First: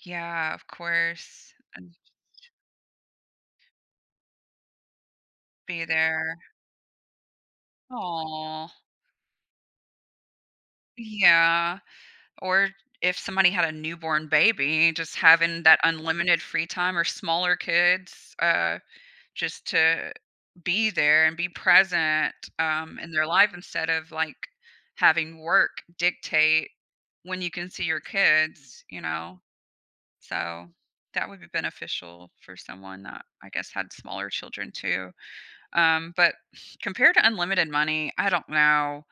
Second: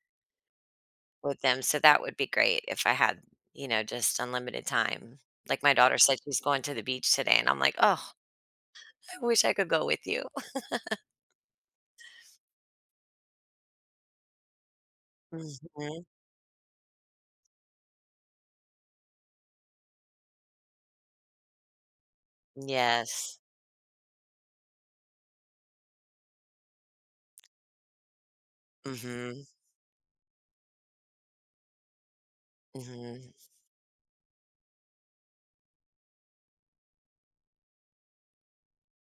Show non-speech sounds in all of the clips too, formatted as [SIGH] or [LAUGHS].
Yeah, of With course, them, so, and that would be great if I had, you know, just unlimited time. Like my Be daughter said there. she's going to the beach today and I'm, like, "Ugh, Aw. I wish I could go with you." [LAUGHS] Yeah, or if somebody had a newborn baby, just having that Mhm. unlimited free time, or smaller kids, uh, just to be there and be present, um, in their Yes. life instead of, like, having work dictate when you can see your kids, you know? Mhm. So, that would be beneficial for someone that Mhm. I guess had smaller children too, um, but compared to unlimited money, I don't know,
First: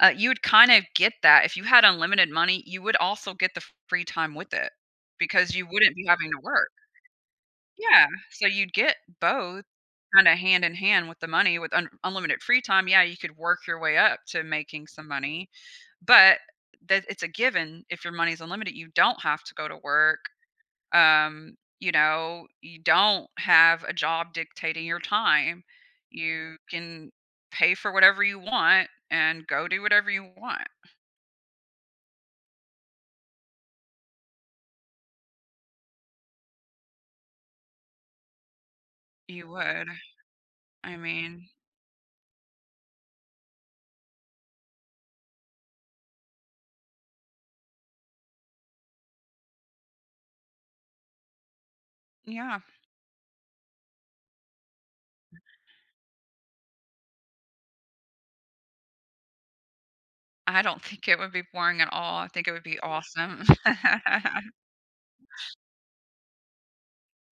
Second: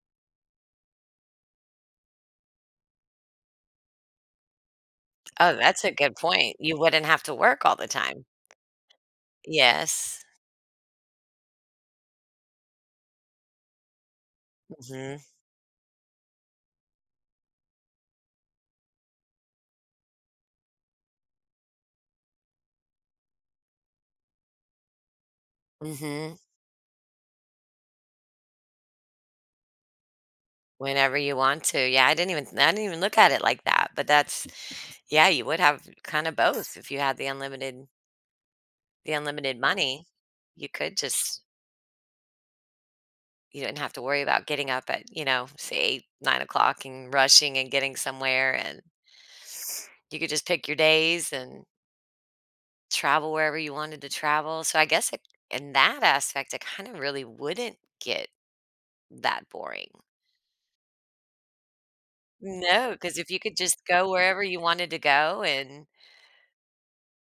uh, you would kinda get that if you had unlimited money, you would also get the fr free time with it because Oh, you that's a wouldn't be good having to point. work. You wouldn't have to work all the Yeah, time. so, you'd get both Yes. kinda hand-in-hand with the money, with un r unlimited free time. Yeah, you could work your way up to making some Mhm. money, but that it's a given, if your money is unlimited, you don't have to go to work, um, you know, you don't have a job dictating your time, Mhm. you can pay for whatever you want and go do whatever you want. Whenever you want to, yeah, I didn't even th I didn't even look at it like that, but that's yeah, you would have kinda both if you had the unlimited The You unlimited would. money, you I could just mean You didn't have to worry about getting up at, you know, say, 8, 9 o'clock and rushing and getting somewhere and, you could just pick your days and Yeah. travel wherever you wanted to travel, so, I guess i in that aspect it kinda really wouldn't get that boring. I don't think it would be boring at all, I think it would be No, 'cause if you awesome. could [LAUGHS] just go wherever you wanted to go and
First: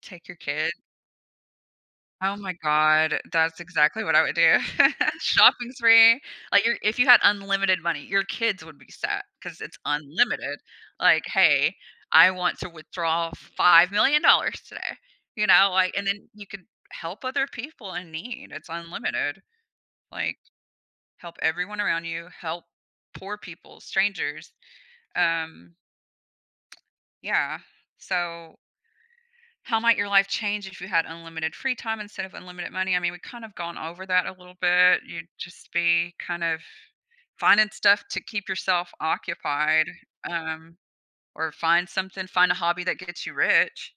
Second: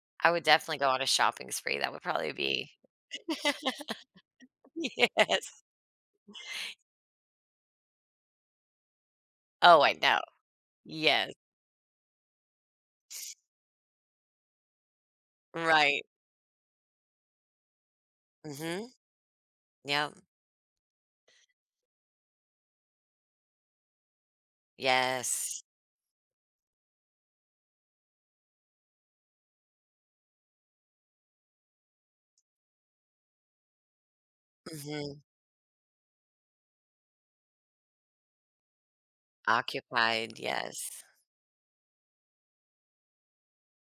Take I your would kid. definitely go on a shopping spree that would probably Oh my be God, that's exactly what I would do. [LAUGHS] [LAUGHS] Yes. Shopping spree, like you're if you had unlimited money, your kids would be set 'cause it's Oh, I know. unlimited, like, Yes. "Hey, I want to withdraw $5 million dollars today," you know, like Right. and then you could help other people in need it's Mhm. unlimited, Yep. like, help everyone around you, help poor people, strangers, Yes. um Yeah, so How might your life change if you had unlimited free time instead of unlimited money? I mean, we've kind of gone over that a little bit. Mhm. You'd just be kind of finding stuff to keep yourself occupied, Occupied, um, yes. or find something find a hobby that gets you rich.